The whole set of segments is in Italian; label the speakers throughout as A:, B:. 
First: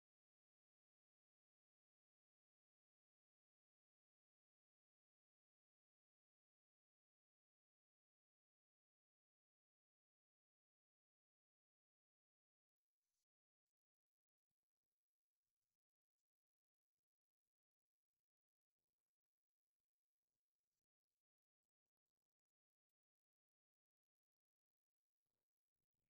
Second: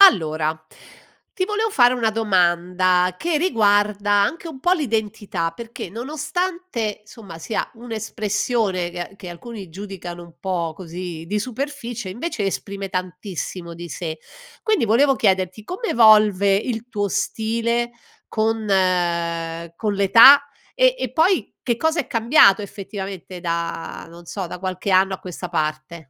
A: Allora, ti volevo fare una domanda che riguarda anche un po' l'identità, perché nonostante somma sia un'espressione che che alcuni giudicano un po' così di superficie, invece esprime tantissimo di sé. Quindi volevo chiederti come evolve il tuo stile con, ehm, con l'età e e poi che cosa è cambiato effettivamente da non so, da qualche anno a questa parte?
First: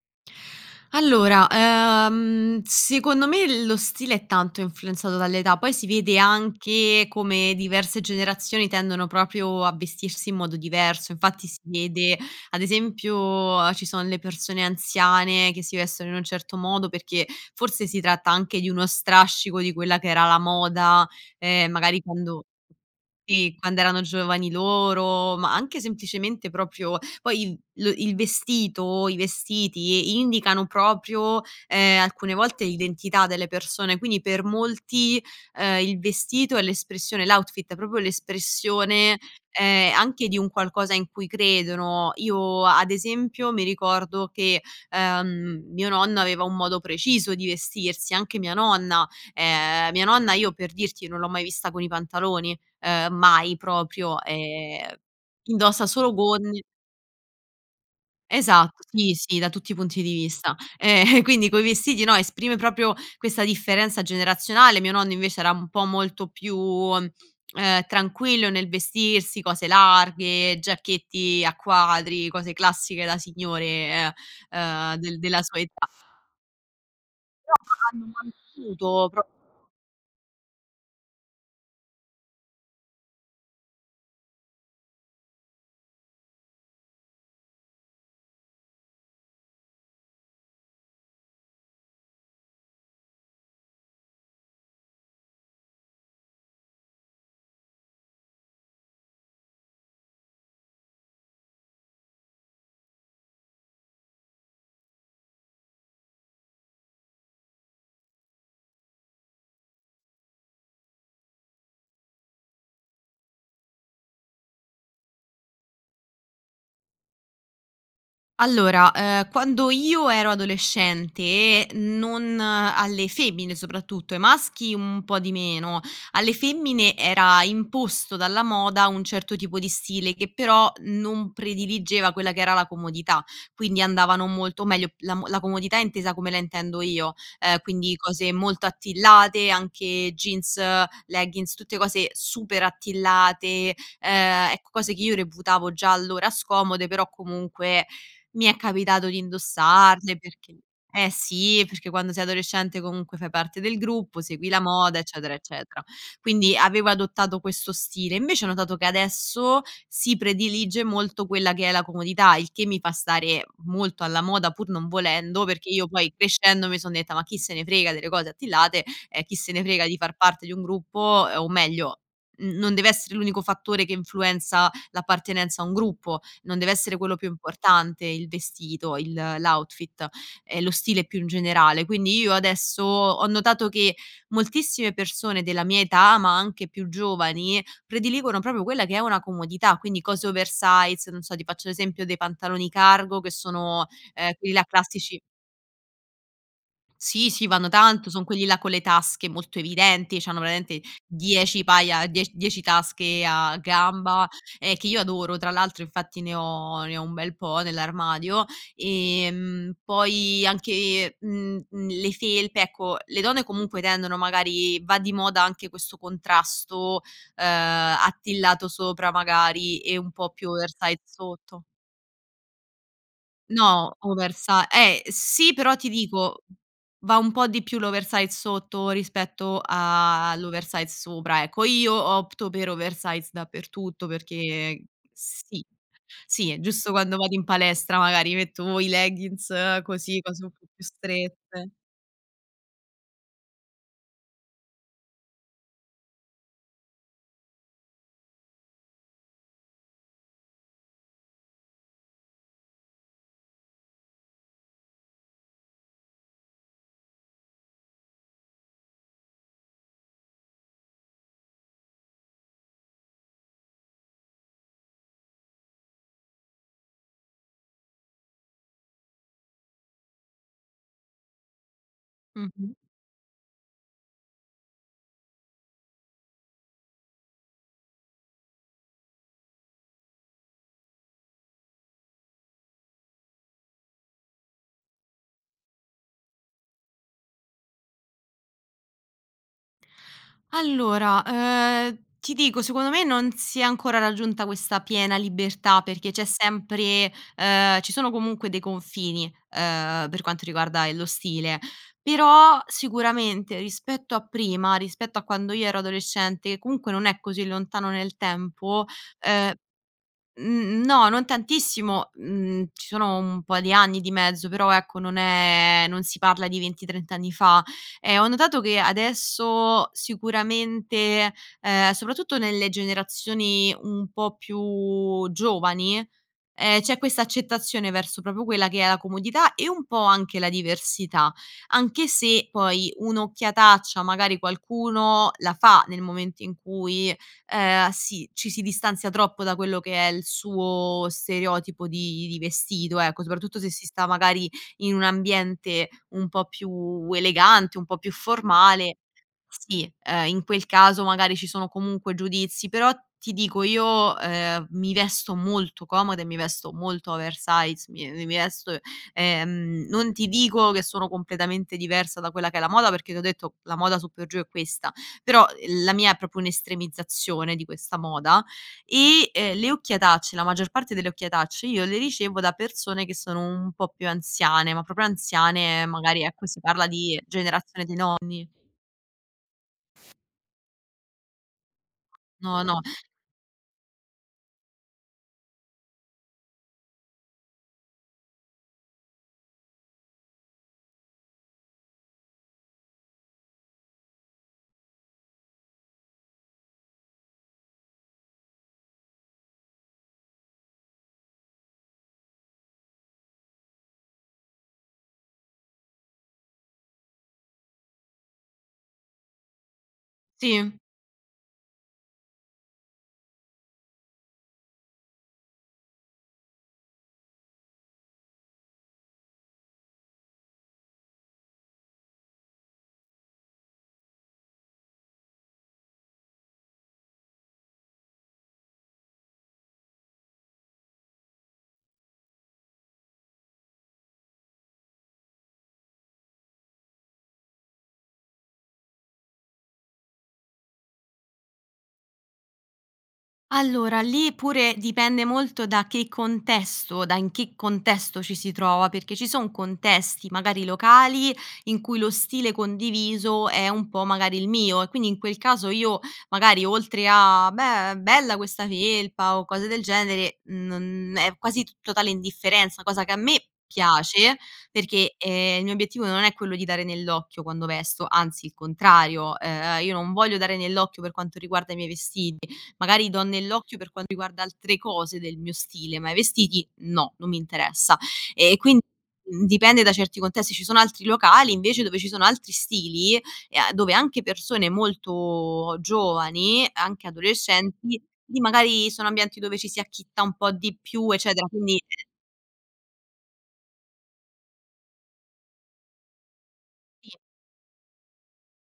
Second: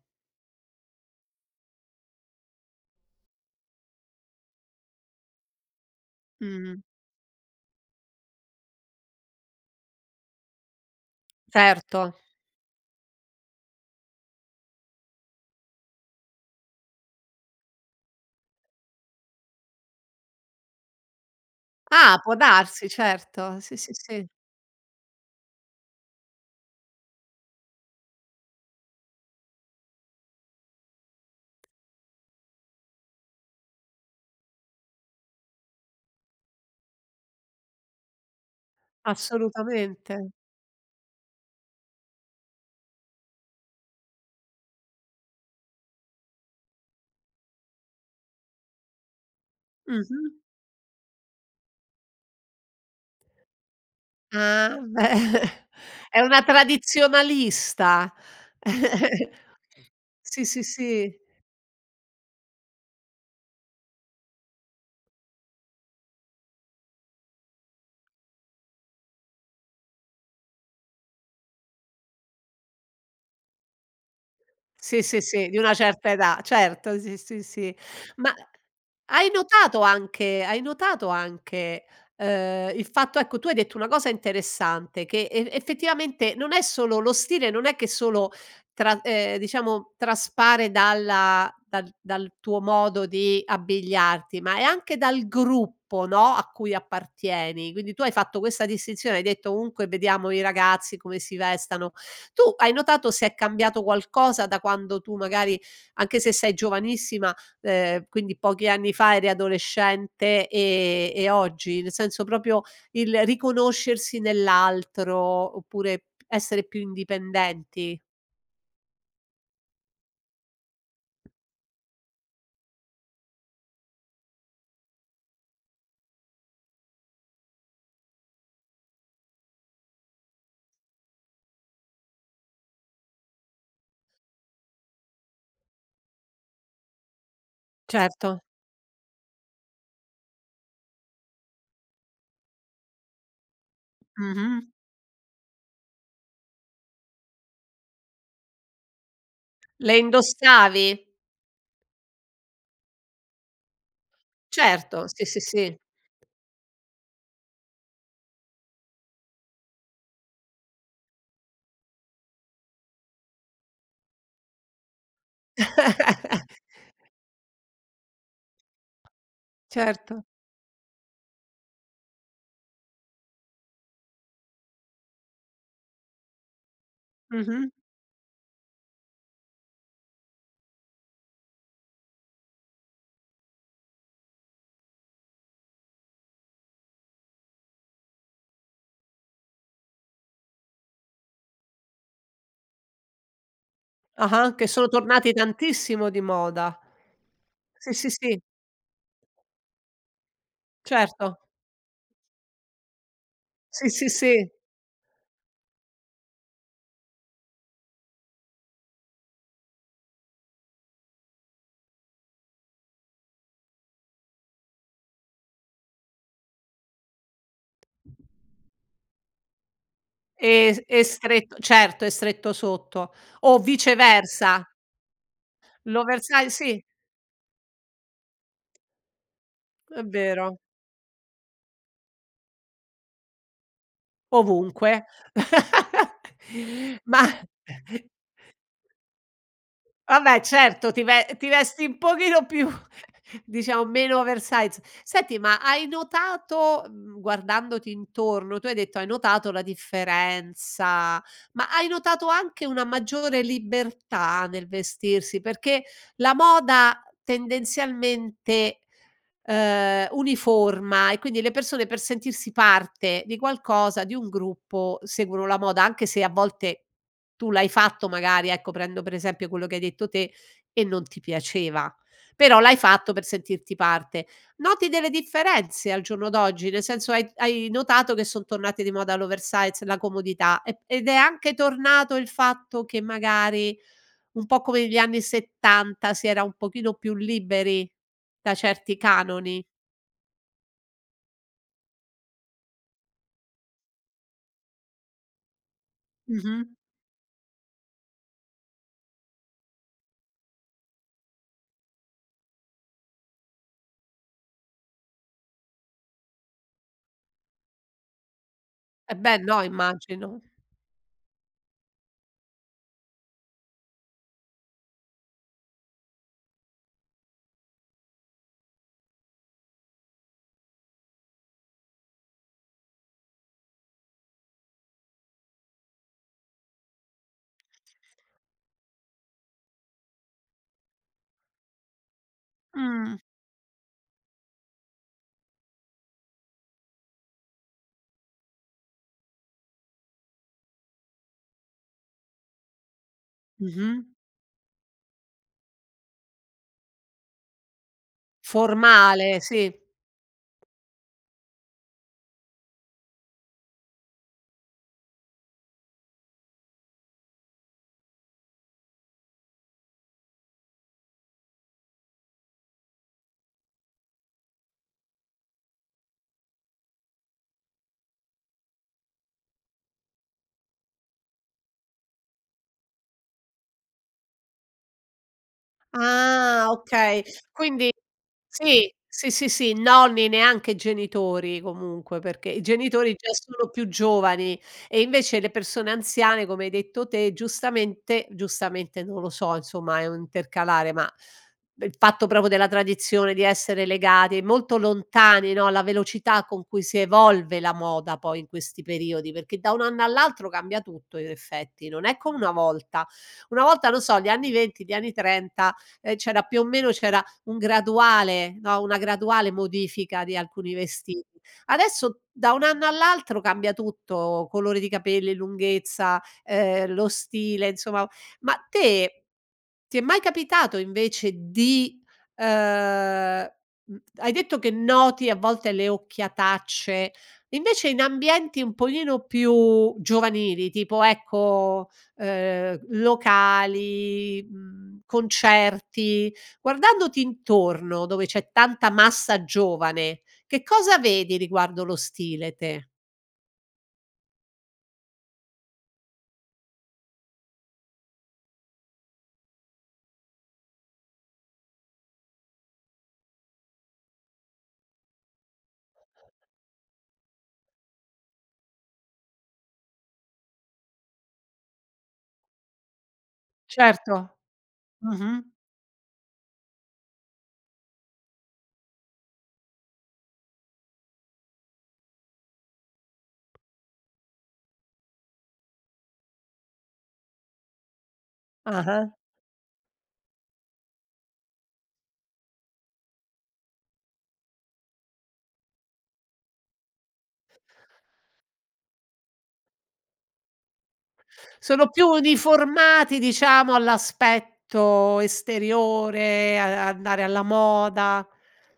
B: Allora, ehm, secondo me lo stile è tanto influenzato dall'età, poi si vede
A: Mh-mh.
B: anche come diverse generazioni tendono proprio a vestirsi in modo diverso. Infatti si vede
A: Certo.
B: ad esempio uhm ci sono le persone anziane che si vestono in un certo modo, perché forse si tratta anche di uno strascico di quella che era la moda, ehm, magari
A: Ah, può
B: quando
A: darsi
B: sì
A: certo, sì,
B: quando
A: sì,
B: erano
A: sì.
B: giovani loro ma anche semplicemente proprio poi il lo il vestito i vestiti, indicano proprio, ehm, alcune volte l'identità delle persone, quindi per molti, ehm, il vestito è l'espressione l'outfit, è proprio l'espressione, ehm, anche
A: Assolutamente.
B: di un qualcosa in cui credono. Io ad esempio mi ricordo che, ehm, mio nonno aveva un modo preciso di vestirsi anche mia nonna. Ehm, mia nonna
A: Mh-mh.
B: io per dirti non l'ho mai vista con i pantaloni, ehm, mai proprio,
A: Ah,
B: ehm,
A: beh
B: indossa solo
A: è una
B: gonne
A: tradizionalista
B: Esatto, sì sì, da tutti i punti di
A: sì,
B: vista.
A: sì, sì.
B: Ehm quindi coi vestiti no, esprime proprio questa differenza generazionale, mio nonno invece era un po' molto più, ehm, tranquillo nel vestirsi, cose larghe, giacchetti a quadri, cose classiche da signore e, ehm,
A: Sì,
B: del
A: sì,
B: della
A: sì, di
B: sua
A: una
B: età.
A: certa età certo sì, sì,
B: Però
A: sì. Ma
B: [unintelligible] piaciuto, proprio
A: hai notato anche hai notato anche, ehm, il fatto ecco tu hai detto una cosa interessante, che e effettivamente non è solo lo stile non è che solo tra ehm diciamo traspare dalla dal dal tuo modo di abbigliarti, ma è anche dal gruppo no, a cui appartieni. Quindi tu hai fatto questa distinzione, hai detto:" Ovunque vediamo i ragazzi come si vestano," tu hai notato se è cambiato qualcosa da quando tu magari anche se sei giovanissima, ehm, quindi pochi anni fa eri adolescente e e oggi? Nel senso proprio il riconoscersi nell'altro oppure essere più indipendenti?
B: Allora, ehm, quando io ero adolescente, non alle femmine soprattutto, ai maschi mhmm un po' di meno, alle femmine era imposto dalla moda un certo tipo di stile che però non prediligeva quella che era la comodità, quindi andavano molto meglio la mo la comodità intesa come la intendo io, ehm, quindi cose
A: Certo.
B: molto attillate anche jeans, leggings tutte cose super attillate, ehm,
A: Mh-mh.
B: ecco cose che io reputavo già allora scomode, però comunque mi è capitato di
A: Le
B: indossarle perché
A: indossavi?
B: eh sì, perché quando sei adolescente comunque fai parte del gruppo segui la moda
A: Certo sì,
B: eccetera,
A: sì, sì
B: eccetera. Quindi avevo adottato questo stile, invece ho notato che adesso si predilige molto quella che è la comodità, il che mi fa stare molto alla moda pur non volendo, perché io poi crescendo mi son detta: "Ma chi se ne frega delle cose attillate, e chi se ne frega di far
A: Certo.
B: parte di un gruppo" ehm o meglio n non deve essere l'unico fattore che influenza l'appartenenza a un gruppo, non deve essere quello più
A: Mh-mh.
B: importante, il vestito, il l'outfit e lo stile più in generale. Quindi io adesso ho notato che moltissime persone della mia età, ma anche più giovani, prediligono proprio quella che è una comodità quindi cose oversize non so ti faccio l'esempio dei pantaloni cargo che sono ehm quelli
A: Ah-ah,
B: là
A: che sono
B: classici
A: tornati tantissimo di moda.
B: Sì, sì vanno
A: Sì,
B: tanto
A: sì,
B: son
A: sì.
B: quelli là con le tasche molto evidenti, c'hanno veramente
A: Certo.
B: 10 paia die 10 tasche a
A: Sì, sì,
B: gamba,
A: sì.
B: ehm, che io adoro tra l'altro infatti ne ho ne ho un bel po' nell'armadio. Ehm, poi anche, mhmm, mhmm, le felpe ecco le donne comunque tendono magari va di moda anche questo contrasto, ehm, attillato sopra magari e un po' più
A: E s e
B: oversize
A: stretto
B: sotto.
A: certo, e stretto sotto, o
B: No oversi
A: viceversa.
B: eh sì però ti
A: L'oversi
B: dico,
A: si.
B: va un po' di più l'oversize sotto rispetto, uhm,
A: È vero.
B: all'oversize sopra ecco. Io opto per oversize dappertutto perché ehm
A: Ovunque
B: sì sì è giusto quando
A: ma
B: vado in palestra magari metto o i leggings così,
A: Vabbè
B: cose un po' più
A: certo, ti ve ti
B: strette.
A: vesti un pochino più diciamo meno oversize, senti ma hai notato, mhmm, guardandoti intorno tu hai detto hai notato la differenza, ma hai notato anche una maggiore libertà nel vestirsi, perché la moda tendenzialmente, ehm, uniforma e quindi le persone per sentirsi parte di qualcosa, di un gruppo seguono la moda anche se a volte tu l'hai fatto magari ecco prendo per esempio quello che hai detto te e non ti piaceva, però
B: Mh-mh.
A: l'hai fatto per sentirti parte. Noti delle differenze al giorno d'oggi? Nel senso hai hai notato che son tornate di moda l'oversize, la comodità e ed è anche tornato il fatto che magari un po' come negli anni 70 si era un pochino più liberi da certi canoni?
B: Allora, ehm, ti dico, secondo me non si è ancora raggiunta questa piena libertà, perché c'è
A: Mh-mh.
B: sempre ehm ci sono comunque dei confini, ehm, per quanto riguarda, ehm, lo stile. Però sicuramente rispetto a prima, rispetto a quando io ero adolescente che comunque non è così lontano nel tempo,
A: E beh
B: ehm
A: no immagino.
B: n n no non tantissimo, mhmm ci sono un po' di anni di mezzo però ecco non è non si parla di 20 trent'anni fa, ehm, ho notato che adesso sicuramente ehm soprattutto nelle generazioni un po' più giovani, ehm, c'è questa accettazione verso proprio quella che è la comodità e un po' anche la diversità anche se, poi
A: Mh.
B: un'occhiataccia magari qualcuno la fa nel momento in cui ehm, sì ci si distanzia troppo da quello che è il suo stereotipo di di vestito ecco soprattutto se si 'sta
A: Mh-mh.
B: magari in un ambiente un po' più elegante, un po' più formale
A: Formale, sì.
B: sì, ehm, in quel caso magari ci sono comunque giudizi, però ti dico io, ehm, mi vesto molto comoda e mi vesto molto oversize mi ehm mi vesto ehm non ti dico che sono completamente diversa da quella che è la moda, perché t'ho detto la moda su per giù è questa, però la mia è proprio un'estremizzazione di questa moda e, ehm, le occhiatacce la maggior parte delle occhiatacce io le ricevo da persone che sono un po' più anziane, ma proprio anziane, ehm, magari ecco si
A: Ah
B: parla di
A: okay.
B: generazione
A: Quindi
B: di nonni.
A: sì sì, sì, sì, nonni neanche genitori comunque, perché i
B: No, no.
A: genitori già sono più giovani e invece le persone anziane come hai detto te giustamente, giustamente non lo so insomma, è un intercalare ma, beh, il fatto proprio della tradizione di essere legati molto lontani no, alla velocità con cui si evolve la moda poi in questi periodi perché da un anno all'altro cambia tutto in effetti, non è come una volta, una volta lo so gli anni 20 gli anni 30 ehm, c'era più o meno c'era un graduale no, una graduale modifica di alcuni
B: Sì.
A: vestiti, adesso da un anno all'altro cambia tutto: colore di capelli, lunghezza, ehm, lo stile insomma ma te ti è mai capitato invece di ehm, mh, hai detto che noti a volte le occhiatacce, invece in ambienti un pochino più giovanili tipo ecco, ehm, locali, mhmm, concerti guardandoti intorno, dove c'è tanta massa giovane che cosa vedi riguardo lo stile te?
B: Allora, lì pure dipende molto da che contesto, da in che contesto ci si trova, perché ci son contesti, magari, locali, in cui lo stile condiviso è un po' magari il mio, e quindi in quel caso io magari oltre a: "Beh, bella questa felpa" o cose del genere non è quasi t totale indifferenza, cosa che a me
A: Certo.
B: piace perché,
A: Mh-mh.
B: ehm, il mio obiettivo non è quello di dare nell'occhio quando vesto, anzi il contrario, ehm, io non voglio dare nell'occhio per quanto riguarda i miei vestiti. Magari do nell'occhio per quanto riguarda altre cose del mio stile, ma i vestiti no, non mi interessa. E quin
A: Ah-ah.
B: dipende da certi contesti, ci sono altri locali invece dove ci sono altri stili, e a dove anche persone molto giovani, anche adolescenti, lì magari sono ambienti dove ci si acchitta un po' di più, eccetera, quindi
A: Sono più uniformati diciamo all'aspetto esteriore, a a
B: Sì.
A: andare alla moda.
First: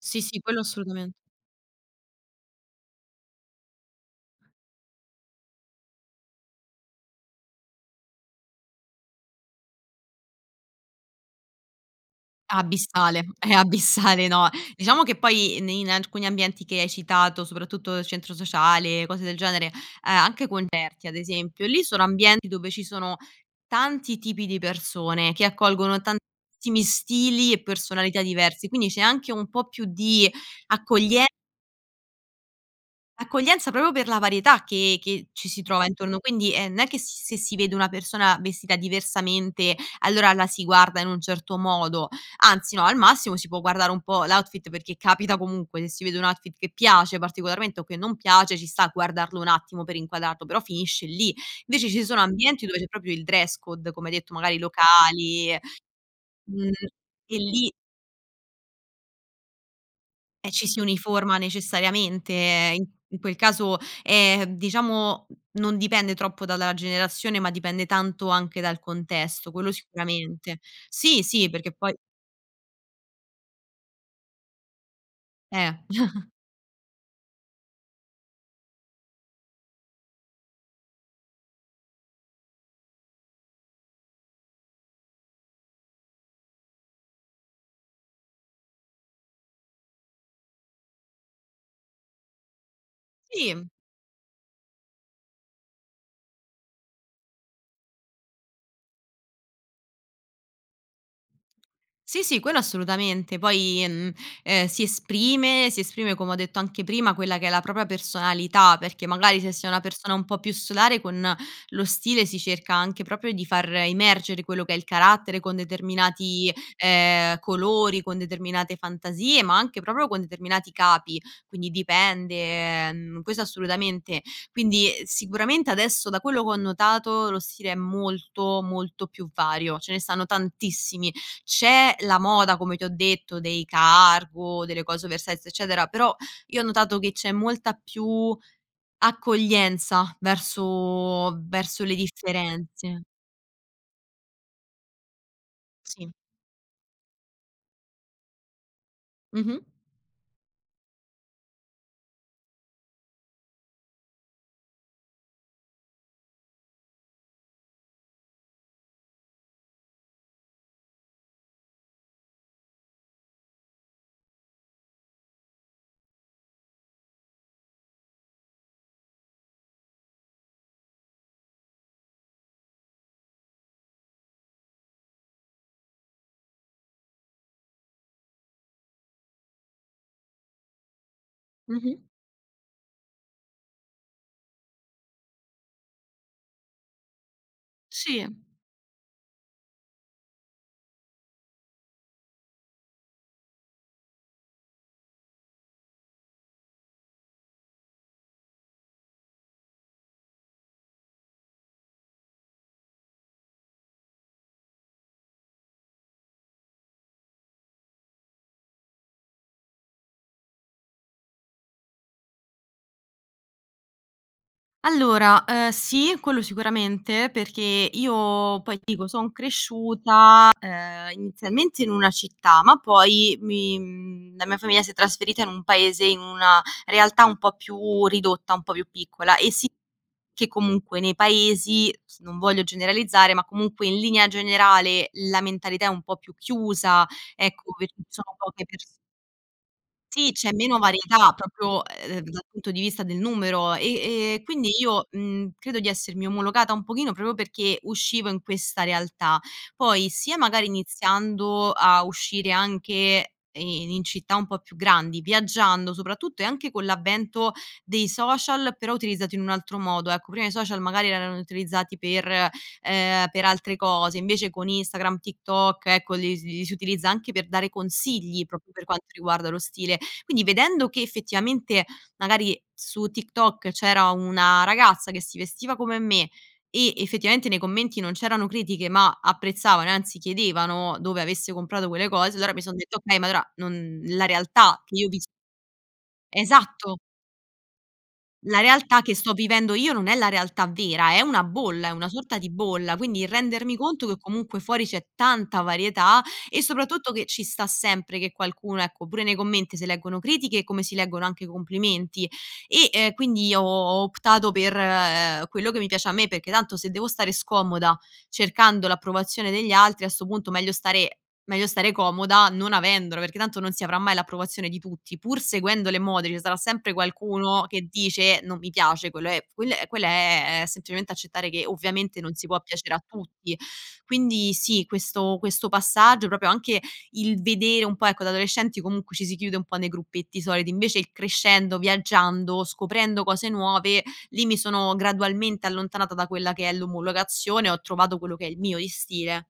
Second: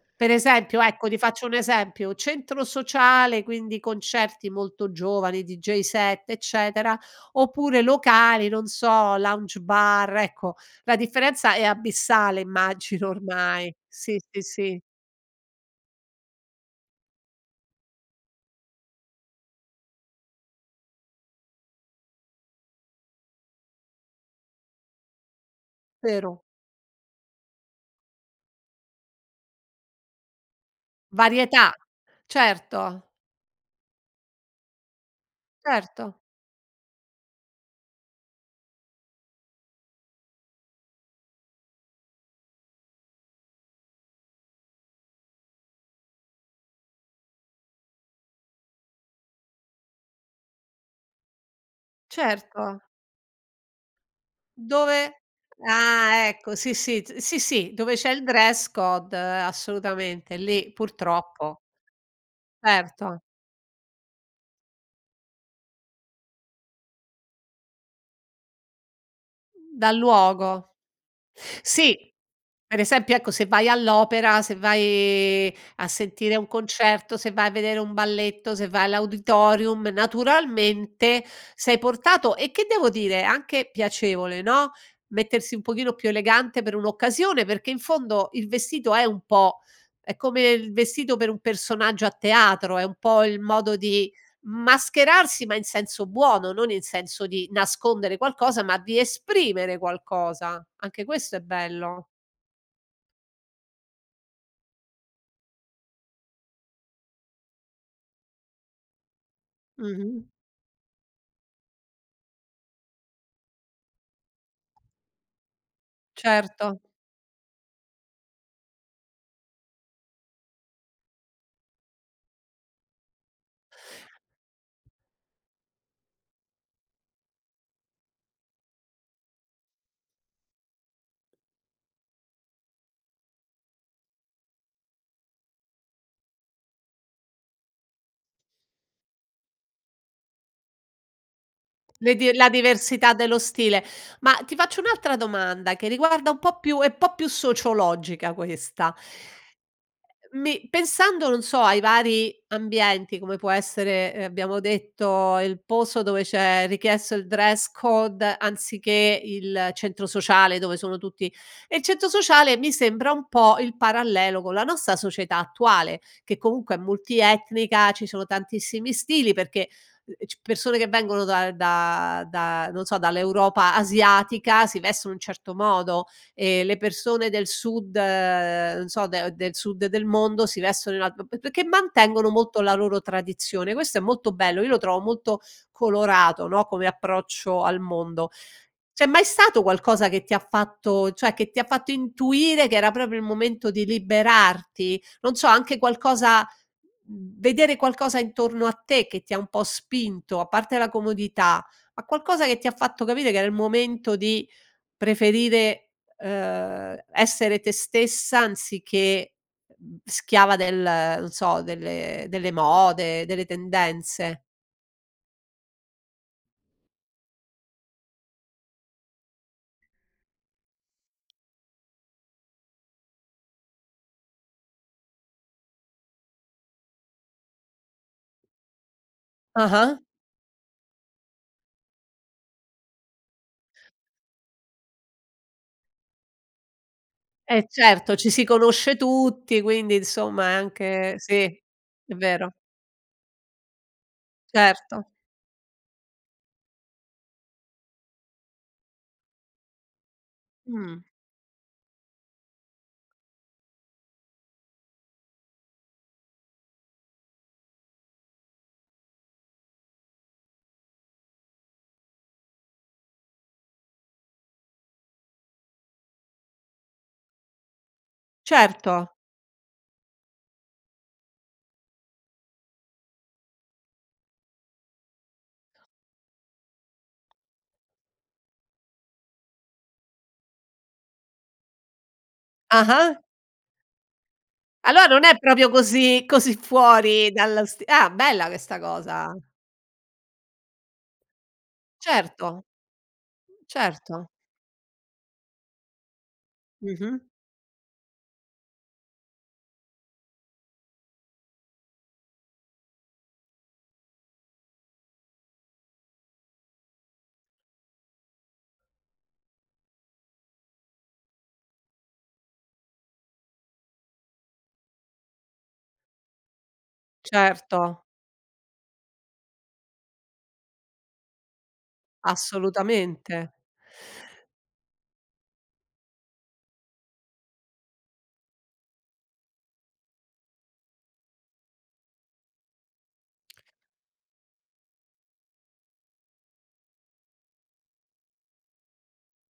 B: Sì,
A: Per
B: sì, quello
A: esempio, ecco,
B: assolutament
A: ti faccio un esempio, centro sociale, quindi, concerti molto giovani, DJ set, eccetera, oppure locali, non so, lounge bar, ecco. La differenza è abissale, immagino,
B: Abissale, è
A: ormai. Sì,
B: abissale,
A: sì,
B: no.
A: sì.
B: Diciamo che poi ne in alcuni ambienti che hai citato, soprattutto il centro sociale, cose del genere, uhm, anche concerti ad esempio, lì sono ambienti dove ci sono tanti tipi di persone che accolgono
A: Vero.
B: tantissimi stili e personalità diversi. Quindi c'è anche un po' più di accoglie
A: Varietà, certo.
B: accoglienza proprio per la varietà che che ci si trova
A: Certo.
B: intorno, quindi è non è che si se si vede una persona vestita diversamente, allora la si guarda in un certo modo, anzi no, al massimo si può guardare un po' l'outfit, perché capita comunque se si vede un outfit che piace particolarmente o che non piace, ci sta guardarlo un attimo per inquadrarlo, però finisce lì. Invece ci sono ambienti dove
A: Certo.
B: c'è proprio il dress code, come hai detto, magari
A: Dove
B: locali,
A: ah, ecco!
B: mhmm,
A: Sì, sì t
B: e
A: sì,
B: lì
A: sì dove c'è il dress code, assolutamente,
B: eh ci
A: lì
B: si uniforma
A: purtroppo.
B: necessariamente, ehm, in-in
A: Certo.
B: quel caso, è, diciamo non dipende troppo dalla generazione, ma dipende tanto anche dal contesto, quello
A: Dal
B: sicuramente.
A: luogo.
B: Sì, sì perché poi
A: Sì, per esempio, ecco, se vai all'opera, se vai
B: Eh.
A: a sentire un concerto, se vai a vedere un balletto, se vai all'auditorium, naturalmente, sei portato e che devo dire, è anche piacevole, no, mettersi un pochino più elegante per un'occasione, perché in fondo il vestito è un po' è come il vestito per un personaggio a teatro, è un po' il
B: Sì.
A: modo di mascherarsi ma in senso buono, non in senso di nascondere qualcosa, ma di esprimere qualcosa, anche questo è bello.
B: Sì, sì quello assolutamente poi, mhmm, ehm, si esprime, si esprime, come ho detto anche prima, quella che è la propria personalità, perché magari se sei una persona un
A: Mh-mh.
B: po' più solare, con lo stile si cerca anche proprio di far emergere quello che è il carattere, con determinati,
A: Certo.
B: ehm, colori, con determinate fantasie, ma anche proprio con determinati capi, quindi dipende, mhmm, questo assolutamente. Quindi, uhm, sicuramente adesso da quello che ho notato, lo stile è molto, molto più vario, ce ne stanno tantissimi. C'è la moda come ti ho detto dei cargo, delle cose oversize, eccetera, però io ho notato che c'è molta più accoglienza verso, verso le
A: Le di la
B: differenze.
A: diversità dello stile. Ma, ti faccio un'altra domanda, che
B: Sì.
A: riguarda un po' più è po' più sociologica questa.
B: Mh-mh.
A: Ehm, mi pensando, non so, ai vari ambienti come può essere, ehm, abbiamo detto il posto dove c'è richiesto il dress code, anziché il centro sociale, dove sono tutti e il centro sociale mi sembra un po' il parallelo con la nostra società attuale, che comunque è multietnica, ci sono tantissimi stili perché, ehm, c persone che vengono da da da non so, dall'Europa asiatica si vestono in un certo modo, e le persone del Sud, non so, de del Sud del mondo, si vestono in un alt p p perché
B: Mh-mh.
A: mantengono molto la loro tradizione. Questo è molto bello. Io lo trovo molto colorato, no, come approccio al
B: Sì.
A: mondo. C'è mai stato qualcosa che ti ha fatto cioè che ti ha fatto intuire che era proprio il momento di liberarti? Non so, anche qualcosa, v vedere qualcosa intorno a te che ti ha un po' spinto, a parte la comodità, ma qualcosa che ti ha fatto capire che era il momento di preferire, ehm, essere te stessa anziché, mhmm, schiava del, non so, delle delle mode, delle tendenze.
B: Allora, ehm, sì, quello sicuramente, perché io poi ti dico, son cresciuta, ehm, inizialmente in una città, ma poi mi, mhmm, la mia famiglia si è trasferita in un paese, in una realtà un po' più ridotta, un po' più piccola e si
A: Ah-ah.
B: che comunque nei paesi s non voglio generalizzare, ma comunque in linea generale la mentalità è un po' più chiusa,
A: Eh,
B: ecco, perché ci
A: certo, ci
B: sono
A: si
B: poche pers
A: conosce tutti, quindi
B: sì,
A: insomma
B: c'è
A: è
B: meno
A: anche
B: varietà
A: sì,
B: proprio,
A: è
B: ehm, dal
A: vero.
B: punto di vista del numero, e e quindi io,
A: Certo.
B: mhmm, credo di essermi omologata un pochino proprio perché uscivo in questa realtà. Poi, sia magari
A: Mh.
B: iniziando a uscire anche, ehm, in in città un po' più grandi, viaggiando soprattutto e anche con l'avvento dei social, però utilizzati in un altro modo, ecco prima i social magari erano utilizzati per, ehm, per altre cose, invece con Instagram, TikTok, ecco, li s li si utilizza anche per dare consigli proprio per quanto
A: Certo.
B: riguarda lo stile. Quindi vedendo che, effettivamente, magari su TikTok c'era una ragazza che si vestiva come me e, effettivamente, nei commenti non c'erano critiche ma apprezzavano e anzi chiedevano dove avesse comprato quelle cose, allora mi son detta: "Okay,
A: Ah-ah.
B: ma allora, non la realtà che io
A: Allora
B: ho
A: non
B: vis"
A: è proprio così, così
B: Esatto!
A: fuori dallo sti ah, bella
B: La
A: questa
B: realtà che sto
A: cosa.
B: vivendo io non è la realtà vera, è una bolla, è una sorta di
A: Certo.
B: bolla. Quindi, rendermi conto che
A: Certo.
B: comunque fuori c'è tanta varietà, e soprattutto
A: Mh-mh.
B: che ci sta sempre che qualcuno, ecco, pure nei commenti se leggono critiche, come si leggono anche i complimenti, e, ehm, quindi ho ho optato per, ehm, quello che mi piace a me, perché tanto se devo stare scomoda, cercando l'approvazione degli altri a 'sto punto meglio stare meglio stare comoda non avendola, perché tanto non si avrà mai l'approvazione di tutti. Pur seguendo le mode, ce sarà sempre qualcuno che
A: Certo.
B: dice: "Non mi piace" quello è quel quello è è semplicemente accettare che, ovviamente, non si può piacere a
A: Assolutamente.
B: tutti. Quindi, sì, questo questo passaggio, proprio anche il vedere un po', ecco da adolescenti comunque ci si chiude un po' nei gruppetti soliti, invece il crescendo, viaggiando, scoprendo cose nuove, lì mi sono gradualmente allontanata da quella che è l'omologazione, ho trovato quello che è il mio di stile.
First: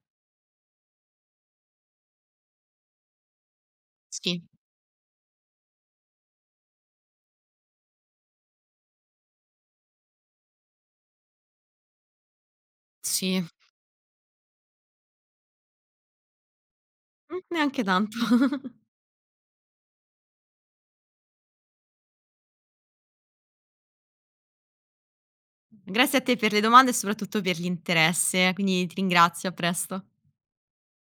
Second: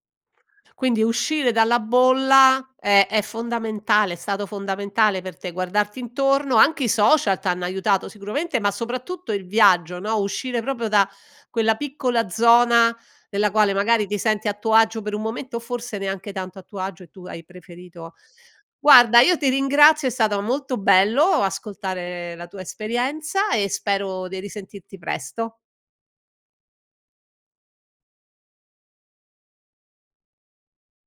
A: Quindi uscire dalla bolla è è fondamentale, è
B: Sì.
A: stato fondamentale per te, guardarti intorno, anche i social t'hanno aiutato sicuramente, ma soprattutto il viaggio, no, uscire proprio da quella piccola zona,
B: Sì.
A: nella quale magari ti senti a tuo agio per un momento, o forse neanche tanto a tuo agio, e tu
B: Mh,
A: hai
B: neanche
A: preferito
B: tanto.
A: guarda io ti ringrazio, è stata molto bello ascoltare la tua esperienza e spero di risentirti presto.
B: Grazie a te per le domande e soprattutto per l'interesse, quindi ti ringrazio, a presto.